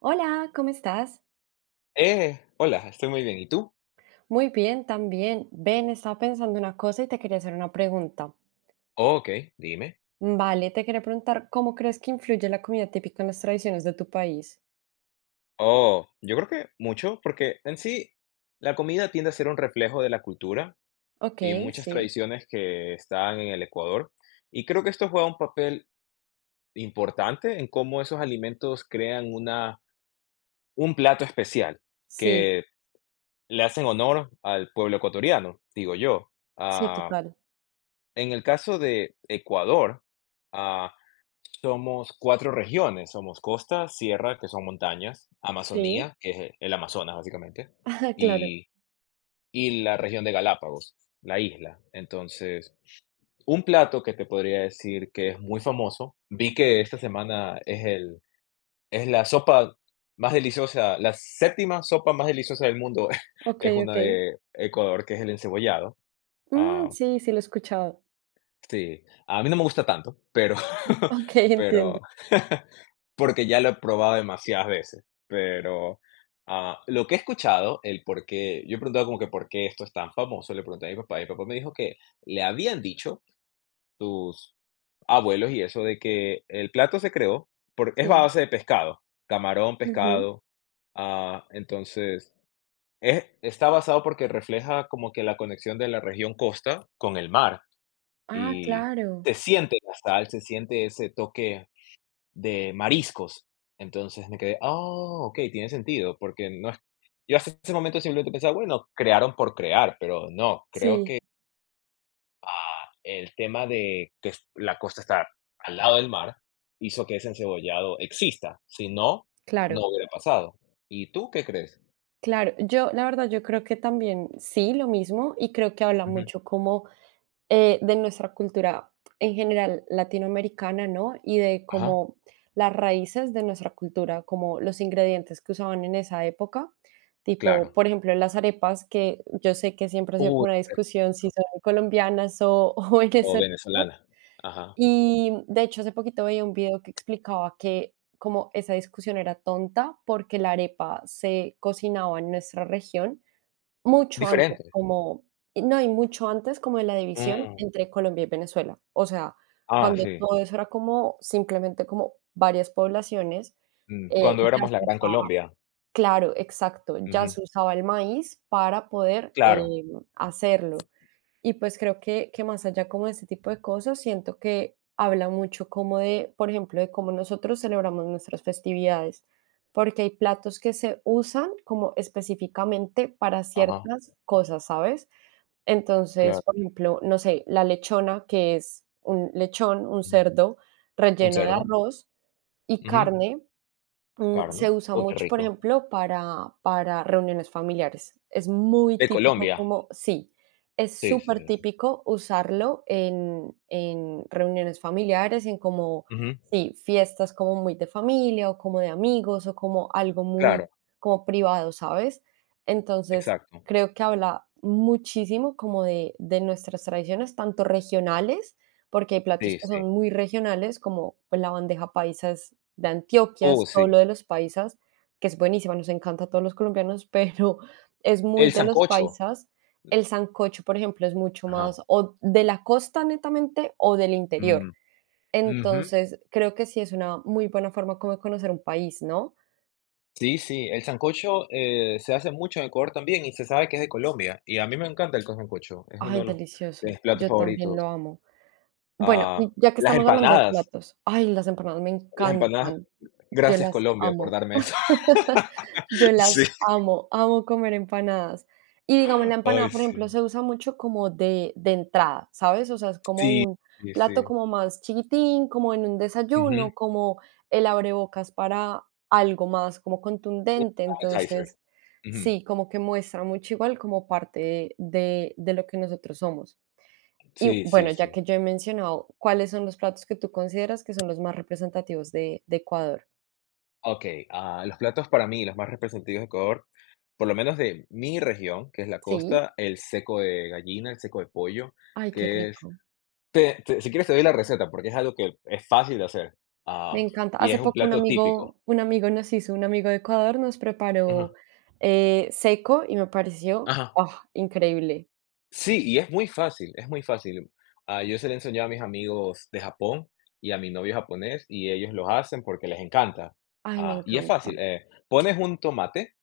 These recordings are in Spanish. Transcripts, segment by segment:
Hola, ¿cómo estás? Hola, estoy muy bien. ¿Y tú? Muy bien, también. Ben, estaba pensando una cosa y te quería hacer una pregunta. Oh, ok, dime. Vale, te quería preguntar, ¿cómo crees que influye la comida típica en las tradiciones de tu país? Oh, yo creo que mucho, porque en sí la comida tiende a ser un reflejo de la cultura Ok, y muchas sí, tradiciones que están en el Ecuador. Y creo que esto juega un papel importante en cómo esos alimentos crean una, un plato especial sí, que le hacen honor al pueblo ecuatoriano, digo yo. sí, Ah, total. en el caso de Ecuador, ah, somos cuatro regiones, somos costa, sierra, que son montañas, Sí, Amazonía, que es el Amazonas básicamente, claro. y, y la región de Galápagos, la isla. Entonces, un plato que te podría decir que es muy famoso, vi que esta semana es la sopa más deliciosa, la séptima sopa más deliciosa del mundo, Ok, es ok. una de Ecuador, que es el encebollado. Mm, Ah, sí, sí, lo he escuchado. sí, a mí no me gusta tanto, pero, Ok, entiendo. pero porque ya lo he probado demasiadas veces, pero, lo que he escuchado, el por qué yo he preguntado como que por qué esto es tan famoso, le pregunté a mi papá, y mi papá me dijo que le habían dicho tus abuelos y eso de que el plato se creó porque es Sí. base de pescado, camarón, Ujú. pescado, entonces, es está basado porque refleja como que la conexión de la región costa con el mar, Ah, y claro. se siente la sal, se siente ese toque de mariscos. Entonces me quedé, ah, ok, tiene sentido, porque no es... Yo hasta ese momento simplemente pensaba, bueno, crearon por crear, pero no, creo Sí, que ah, el tema de que la costa está al lado del mar hizo que ese encebollado exista. Si no, no claro, hubiera pasado. ¿Y tú qué crees? claro. Yo, la verdad, yo creo que también sí, lo mismo, y creo que habla Ujú. mucho como de nuestra cultura en general latinoamericana, ¿no? Y de Ajá, como las raíces de nuestra cultura, como los ingredientes que usaban en esa época, tipo, claro. por ejemplo, las arepas, que yo sé que siempre ha sido como Uy, una discusión si rico. son colombianas o, o O venezolanas. venezolana. Ajá. Y de hecho, hace poquito veía un video que explicaba que como esa discusión era tonta porque la arepa se cocinaba en nuestra región mucho antes, Diferente. como y no, y mucho antes como de la división Mm. entre Colombia y Venezuela. O sea, Ah, cuando sí. todo eso era como simplemente como varias poblaciones, Mm. Cuando ya éramos la se Gran usaba Colombia. claro, exacto, ya Ujú. se usaba el maíz para poder, Claro. Hacerlo. Y pues creo que más allá como de este tipo de cosas, siento que habla mucho como de, por ejemplo, de cómo nosotros celebramos nuestras festividades, porque hay platos que se usan como específicamente para Ajá, ciertas cosas, ¿sabes? Entonces, claro. por ejemplo, no sé, la lechona, que es un lechón, un Ujú. cerdo Un relleno de cerdo, arroz y ujú, carne, se carne. usa Oh, qué mucho, por rico. ejemplo, para, reuniones familiares. Es muy De típico Colombia. como, sí, es Sí, súper sí, sí. típico usarlo en reuniones familiares, en como, Ujú. sí, fiestas como muy de familia o como de amigos o como algo Claro, muy como privado, ¿sabes? Entonces, exacto. creo que habla muchísimo como de nuestras tradiciones, tanto regionales, porque hay platos Sí, que sí. son muy regionales, como pues, la bandeja paisa es de Antioquia, Oh, solo sí. de los paisas, que es buenísima, nos encanta a todos los colombianos, pero es muy El de los sancocho. paisas. El sancocho, por ejemplo, es mucho Ajá. más o de la costa netamente o del interior. Mm, ujú. Entonces, creo que sí es una muy buena forma como de conocer un país, ¿no? Sí, sí, el sancocho, se hace mucho en Ecuador también y se sabe que es de Colombia, y a mí me encanta el sancocho, es uno Ay, de delicioso. mis platos Yo también favoritos. lo amo. Bueno, Ah, y ya que las estamos hablando de empanadas, platos, ay, las empanadas me las empanadas encantan. Yo gracias, las Colombia, por amo. darme eso. Yo Sí. las amo, amo comer empanadas. Y digamos, la empanada, Ay, por ejemplo, sí. se usa mucho como de entrada, ¿sabes? O sea, es como Sí, un sí, plato sí. como más chiquitín, como en un Ujú. desayuno, como el abrebocas para algo más como contundente. Appetizer. Entonces, Ujú. sí, como que muestra mucho igual como parte de lo que nosotros somos. Y Sí, sí, bueno, ya sí. que yo he mencionado, ¿cuáles son los platos que tú consideras que son los más representativos de Ecuador? Okey, los platos para mí, los más representativos de Ecuador, por lo menos de mi región, que es la Sí. costa, el seco de gallina, el seco de pollo, Ay, qué que es rico. te te si quieres te doy la receta, porque es algo que es fácil de hacer, Me ah, encanta. y Hace es un poco un plato amigo típico. un amigo nos hizo, un amigo de Ecuador nos preparó, Ajá, seco y me pareció, ajá. ah, increíble. Sí, y es muy fácil, es muy fácil. Ah, yo se lo he enseñado a mis amigos de Japón y a mi novio japonés, y ellos lo hacen porque les encanta. Ay, me Ah, y es fácil, encanta. Pones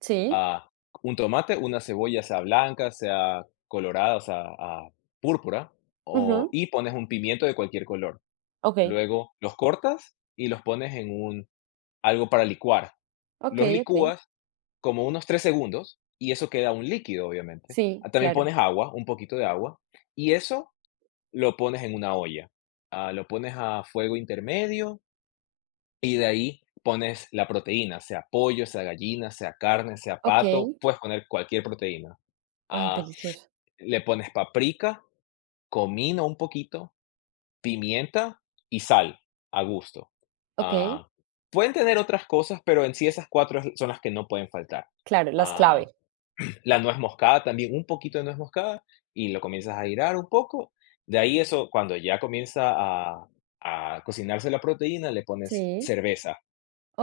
Sí, a un tomate, una cebolla, sea blanca, sea colorada, o sea, ah, púrpura, o, ujú, y pones un pimiento de cualquier color. okey, Luego los cortas y los pones en un algo para licuar. Los okey, okey. licúas como unos 3 segundos y eso queda un líquido, obviamente. Sí, Ah, también claro. pones agua, un poquito de agua, y eso lo pones en una olla. Lo pones a fuego intermedio y de ahí pones la proteína, sea pollo, sea gallina, sea carne, sea pato, Okey. puedes poner cualquier proteína. Ay, Ah, delicioso. Le pones paprika, comino un poquito, pimienta y sal a gusto. Okey, Ah, Pueden tener otras cosas, pero en sí esas 4 es son las que no pueden faltar. claro, las Ah, clave. la nuez moscada también, un poquito de nuez moscada y lo comienzas a girar un poco. De ahí eso, cuando ya comienza a a cocinarse la proteína, le pones Sí, cerveza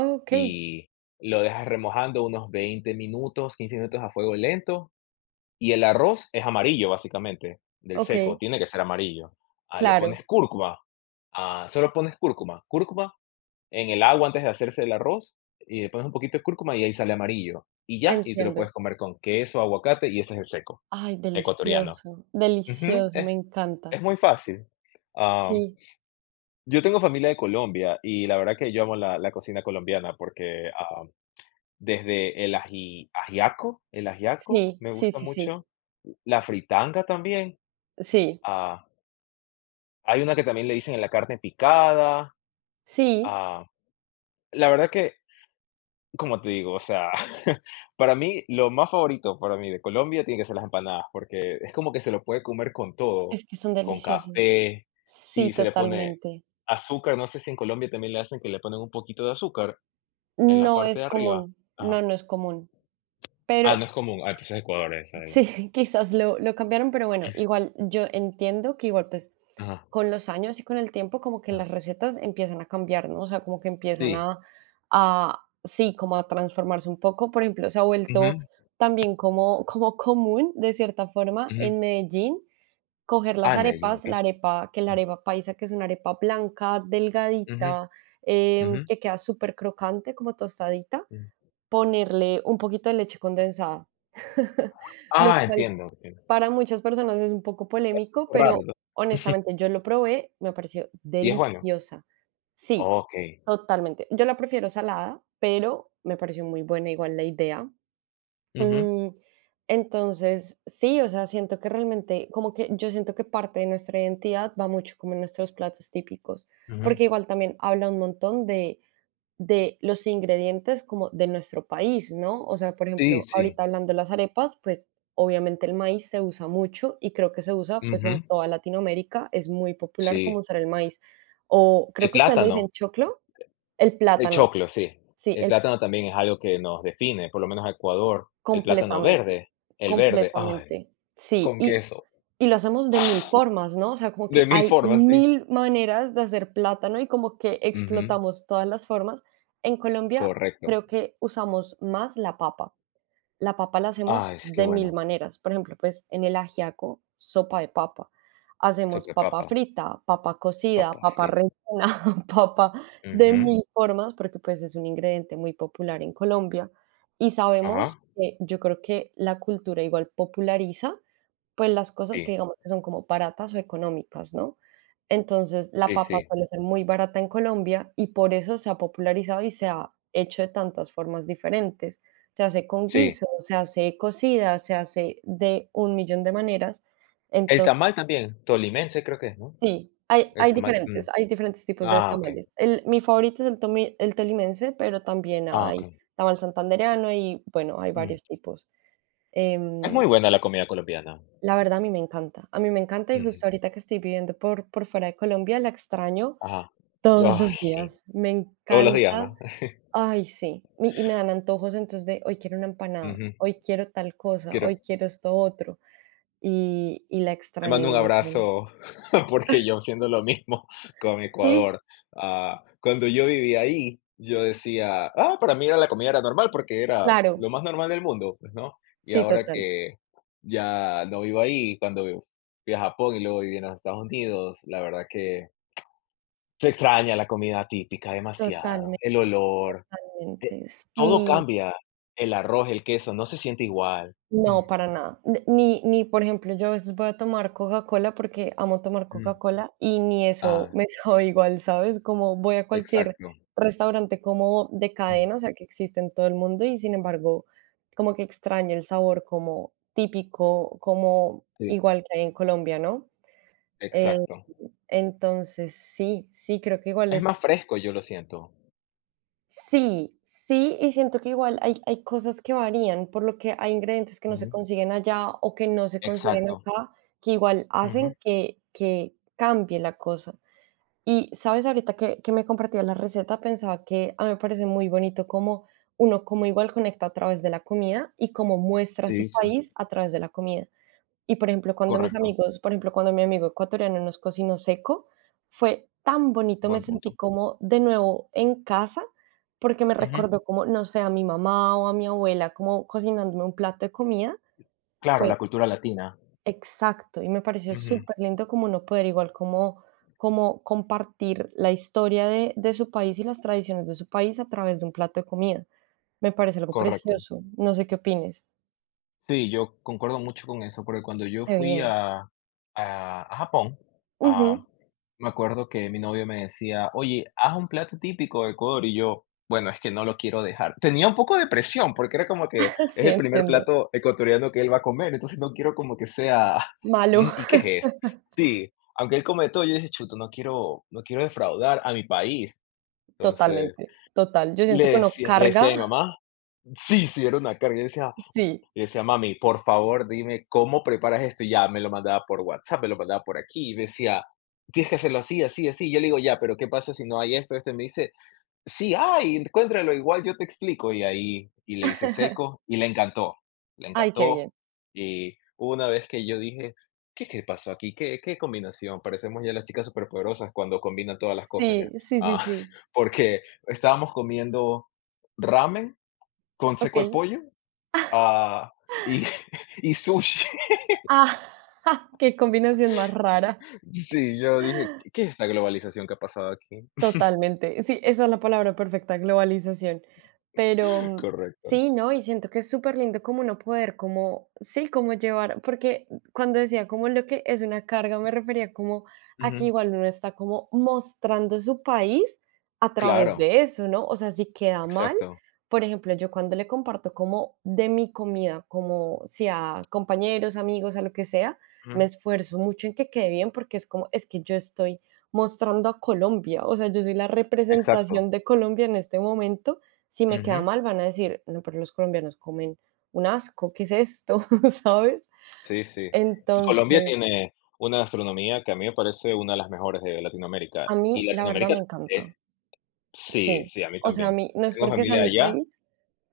okey, y lo dejas remojando unos 20 minutos, 15 minutos a fuego lento. Y el arroz es amarillo, básicamente, del seco, okey, tiene que ser amarillo. Le claro, pones cúrcuma, solo pones cúrcuma, cúrcuma en el agua antes de hacerse el arroz, y le pones un poquito de cúrcuma y ahí sale amarillo. Y ya, y te lo entiendo. puedes comer con queso, aguacate y ese es el seco, Ay, ecuatoriano. delicioso, Ujú, delicioso, me encanta. es muy fácil. Ah, Sí, yo tengo familia de Colombia y la verdad que yo amo la cocina colombiana porque, desde el ajiaco sí, me sí, gusta sí, sí, mucho, la fritanga también, sí, ah, hay una que también le dicen en la carne picada, sí. ah, la verdad que, como te digo, o sea, para mí, lo más favorito para mí de Colombia tiene que ser las empanadas, porque es como que se lo puede comer con todo, Es que son con deliciosos. café Sí, y se le pone totalmente. azúcar, no sé si en Colombia también le hacen que le ponen un poquito de azúcar en la No parte es de arriba. común, no, Ajá. no es común. Ah, Pero no es común. Ah, entonces Ecuador es ahí. sí, quizás lo cambiaron, pero bueno, igual yo entiendo que igual pues Ajá, con los años y con el tiempo como que ajá. las recetas empiezan a cambiar, ¿no? O sea, como que empiezan Sí. A sí, como a transformarse un poco. Por ejemplo, se ha vuelto Ujú, también como, común de cierta forma ujú. en Medellín coger las Ah, en Medellín, arepas, la okey. arepa, que la Ujú, arepa paisa, que es una arepa blanca, ujú, delgadita, que queda súper crocante, como tostadita, ujú. ponerle un poquito de leche condensada, lo Ah, cual entiendo, entiendo. para muchas personas es un poco polémico, pero Raro. honestamente yo lo probé, me pareció ¿Y es bueno? deliciosa. Sí, Okey. totalmente. Yo la prefiero salada, pero me pareció muy buena igual la idea. Ujú, Mm, entonces, sí, o sea, siento que realmente, como que yo siento que parte de nuestra identidad va mucho como en nuestros platos típicos, ujú. porque igual también habla un montón de, los ingredientes como de nuestro país, ¿no? O sea, por Sí, ejemplo, sí. ahorita hablando de las arepas, pues obviamente el maíz se usa mucho y creo que se usa pues Ujú, en toda Latinoamérica, es muy popular como sí. usar el maíz. O El creo que ustedes le dicen plátano, choclo, el el plátano, choclo, sí. sí, El el plátano también es algo que nos define, por lo menos a Ecuador. El plátano Completamente, verde, el verde, ay, completamente. Sí, con y queso. y lo hacemos de mil formas, ¿no? O sea, como que De mil hay formas, sí. mil maneras de hacer plátano y como que Ujú, explotamos todas las formas. En Colombia correcto. creo que usamos más la papa. La papa la hacemos Ay, es que de mil bueno. maneras. Por ejemplo, pues en el ajiaco, sopa de papa. Hacemos Sopa de papa papa, frita, papa cocida, papa papa frita. rellena, papa de Ujú, mil formas, porque pues es un ingrediente muy popular en Colombia. Y sabemos ajá. que yo creo que la cultura igual populariza pues las cosas que Sí, digamos que son como baratas o económicas, ¿no? Entonces, la sí, papa sí, suele ser muy barata en Colombia y por eso se ha popularizado y se ha hecho de tantas formas diferentes. Se hace con sí. guiso, se hace cocida, se hace de un millón de maneras. El Entonces, tamal también, tolimense creo que es, ¿no? sí, hay El hay tamal, mm. diferentes, hay diferentes tipos de Ah, okey, tamales. El mi favorito es el tolimense, pero también ah, hay okey. tamal santandereano y, bueno, hay varios tipos. Es Em, muy buena la comida colombiana. la verdad, a mí me encanta. A mí me encanta y Ujú. justo ahorita que estoy viviendo por fuera de Colombia, la extraño Ajá. todos Ay, los sí. días. Me Todos los días, encanta. ¿no? Ay, sí. Mi y me dan antojos, entonces, de hoy quiero una empanada, Ujú. hoy quiero tal cosa, Quiero hoy quiero esto otro. Y la te extraño mando un un montón. abrazo, porque yo siendo lo mismo con Sí, Ecuador. Cuando yo vivía ahí, yo decía: "Ah, para mí era la comida era normal, porque era claro. lo más normal del mundo", pues, ¿no? Y Sí, ahora total. que ya no vivo ahí, cuando vi fui a Japón y luego viví en los Estados Unidos, la verdad que se extraña la comida típica demasiado, Totalme el olor. Eh, totalmente. Todo Sí, cambia, el arroz, el queso, no se siente igual. Mm, no, para nada. N ni ni, por ejemplo, yo a veces voy a tomar Coca-Cola porque amo tomar mm. Coca-Cola y ni eso Ah, me sabe igual, ¿sabes? Como voy a cualquier exacto. restaurante como de Mm, cadena, o sea, que existe en todo el mundo y, sin embargo, como que extraño el sabor como típico, como sí, igual que hay en Colombia, ¿no? Eh, exacto. entonces sí, sí, creo que igual Es más fresco, yo lo siento. Sí, sí, y siento que igual hay, hay cosas que varían, por lo que hay ingredientes que no se Ujú. consiguen allá o que no se consiguen Exacto. acá, que igual Ujú. hacen que cambie la cosa. Y sabes, ahorita que me compartías la receta, pensaba que a mí me parece muy bonito cómo uno como igual conecta a través de la comida y cómo muestra su Sí, sí, país a través de la comida. Y, por ejemplo, cuando mis correcto, amigos, por ejemplo, cuando mi amigo ecuatoriano nos cocinó seco, fue tan bonito, me buen sentí punto. como de nuevo en casa, porque me Ujú. recordó como, no sé, a mi mamá o a mi abuela, como cocinándome un plato de comida. Claro, Fue la cultura latina. exacto, y me pareció Ujú. súper lindo como uno poder igual como compartir la historia de su país y las tradiciones de su país a través de un plato de comida. Me parece algo Correcto. precioso, no sé qué opines. Sí, yo concuerdo mucho con eso, porque cuando yo Qué fui bien. a Japón, ah, Ujú. me acuerdo que mi novio me decía, oye, haz un plato típico de Ecuador, y yo, bueno, es que no lo quiero dejar. Tenía un poco de presión, porque era como que es Sí, el primer entiendo. plato ecuatoriano que él va a comer, entonces no quiero como que sea, Malo. "Mm, ¿y qué es esto?". Sí, aunque él come de todo, yo dije, chuto, no quiero, no quiero defraudar a mi país. Entonces, Totalmente, total. Yo siento que uno le carga decía a mi mamá, sí, sí, era una carga, y yo decía, sí. y decía, mami, por favor, dime cómo preparas esto. Y ya me lo mandaba por WhatsApp, me lo mandaba por aquí. Y me decía, tienes que hacerlo así, así, así. Yo le digo, ya, pero ¿qué pasa si no hay esto? Este me dice, sí, hay, encuéntralo igual, yo te explico. Y ahí, y le hice seco y le encantó, le Ay, qué encantó. bien. Y hubo una vez que yo dije, ¿qué, qué pasó aquí? ¿Qué, qué combinación? Parecemos ya las chicas superpoderosas cuando combinan todas las cosas Sí, ya. sí, sí, Ah, sí. porque estábamos comiendo ramen con seco de Okey. pollo. Ah, y y sushi. Ah, qué combinación más rara. Sí, yo dije: "¿Qué es esta globalización que ha pasado aquí?". Totalmente. Sí, esa es la palabra perfecta, globalización. Pero mm, Correcto. sí, ¿no? Y siento que es súper lindo como uno poder, como, sí, como llevar, porque cuando decía como lo que es una carga, me refería como a que Ujú. igual uno está como mostrando su país a través Claro, de eso, ¿no? O sea, si queda mal, exacto. por ejemplo, yo cuando le comparto como de mi comida, como si a compañeros, amigos, a lo que sea, me Ujú. esfuerzo mucho en que quede bien porque es como, es que yo estoy mostrando a Colombia. O sea, yo soy la Exacto. representación de Colombia en este momento. Si me queda Ujú. mal, van a decir, no, pero los colombianos comen un asco, ¿qué es esto? ¿Sabes? Sí, sí. Y Colombia Entonces, tiene una gastronomía que a mí me parece una de las mejores de Latinoamérica. a Y mí, la verdad, Latinoamérica me eh, encanta. sí, Sí. sí, a mí O sea, a también. mí no es Tengo porque sea familia mi allá. país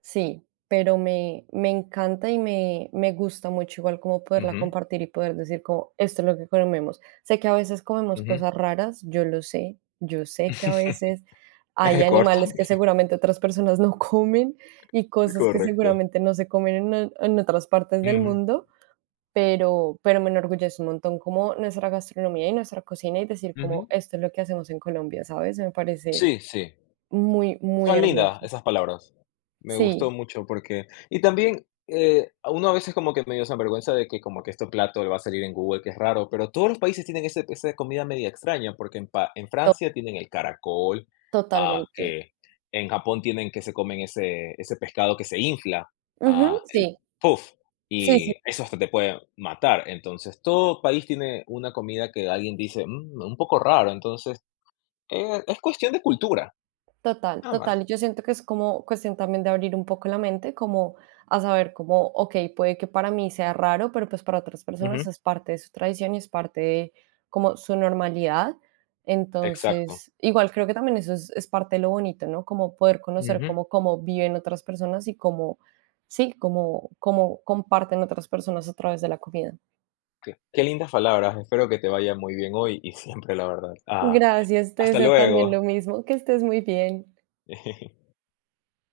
Sí, pero me encanta y me gusta mucho igual como poderla Ujú, compartir y poder decir como: "Esto es lo que comemos". Sé que a veces comemos ujú. cosas raras, yo lo sé, yo sé que a veces hay Ecuador animales que también. seguramente otras personas no comen y cosas que Correcto. seguramente no se comen en o en otras partes del Ujú, mundo, pero me enorgullece un montón como nuestra gastronomía y nuestra cocina y decir como: ujú. "Esto es lo que hacemos en Colombia", ¿sabes? Me parece Sí, sí. muy, muy Son lindas hermoso. esas palabras. Me Sí, gustó mucho porque y también, a uno a veces como que medio se avergüenza de que como que este plato le va a salir en Google, que es raro, pero todos los países tienen ese esa comida media extraña, porque en to Francia tienen el caracol, ah, totalmente. que en Japón tienen que se comen ese pescado que se infla, Ujú, ah, el sí, puff, sí, sí, y eso hasta te puede matar. Entonces, todo país tiene una comida que alguien dice: "Mm, un poco raro". Entonces, es cuestión de cultura, total, nada total. más. Y yo siento que es como cuestión también de abrir un poco la mente, como a saber como, ok, puede que para mí sea raro, pero pues para otras personas Ujú. es parte de su tradición y es parte de como su normalidad. Exacto. Entonces, igual creo que también eso es parte de lo bonito, ¿no? Como poder conocer Ujú. cómo viven otras personas y cómo, sí, cómo comparten otras personas a través de la comida. Qué lindas palabras. Espero que te vaya muy bien hoy y siempre, la verdad. Gracias, te Hasta deseo también lo luego. mismo, que estés muy bien.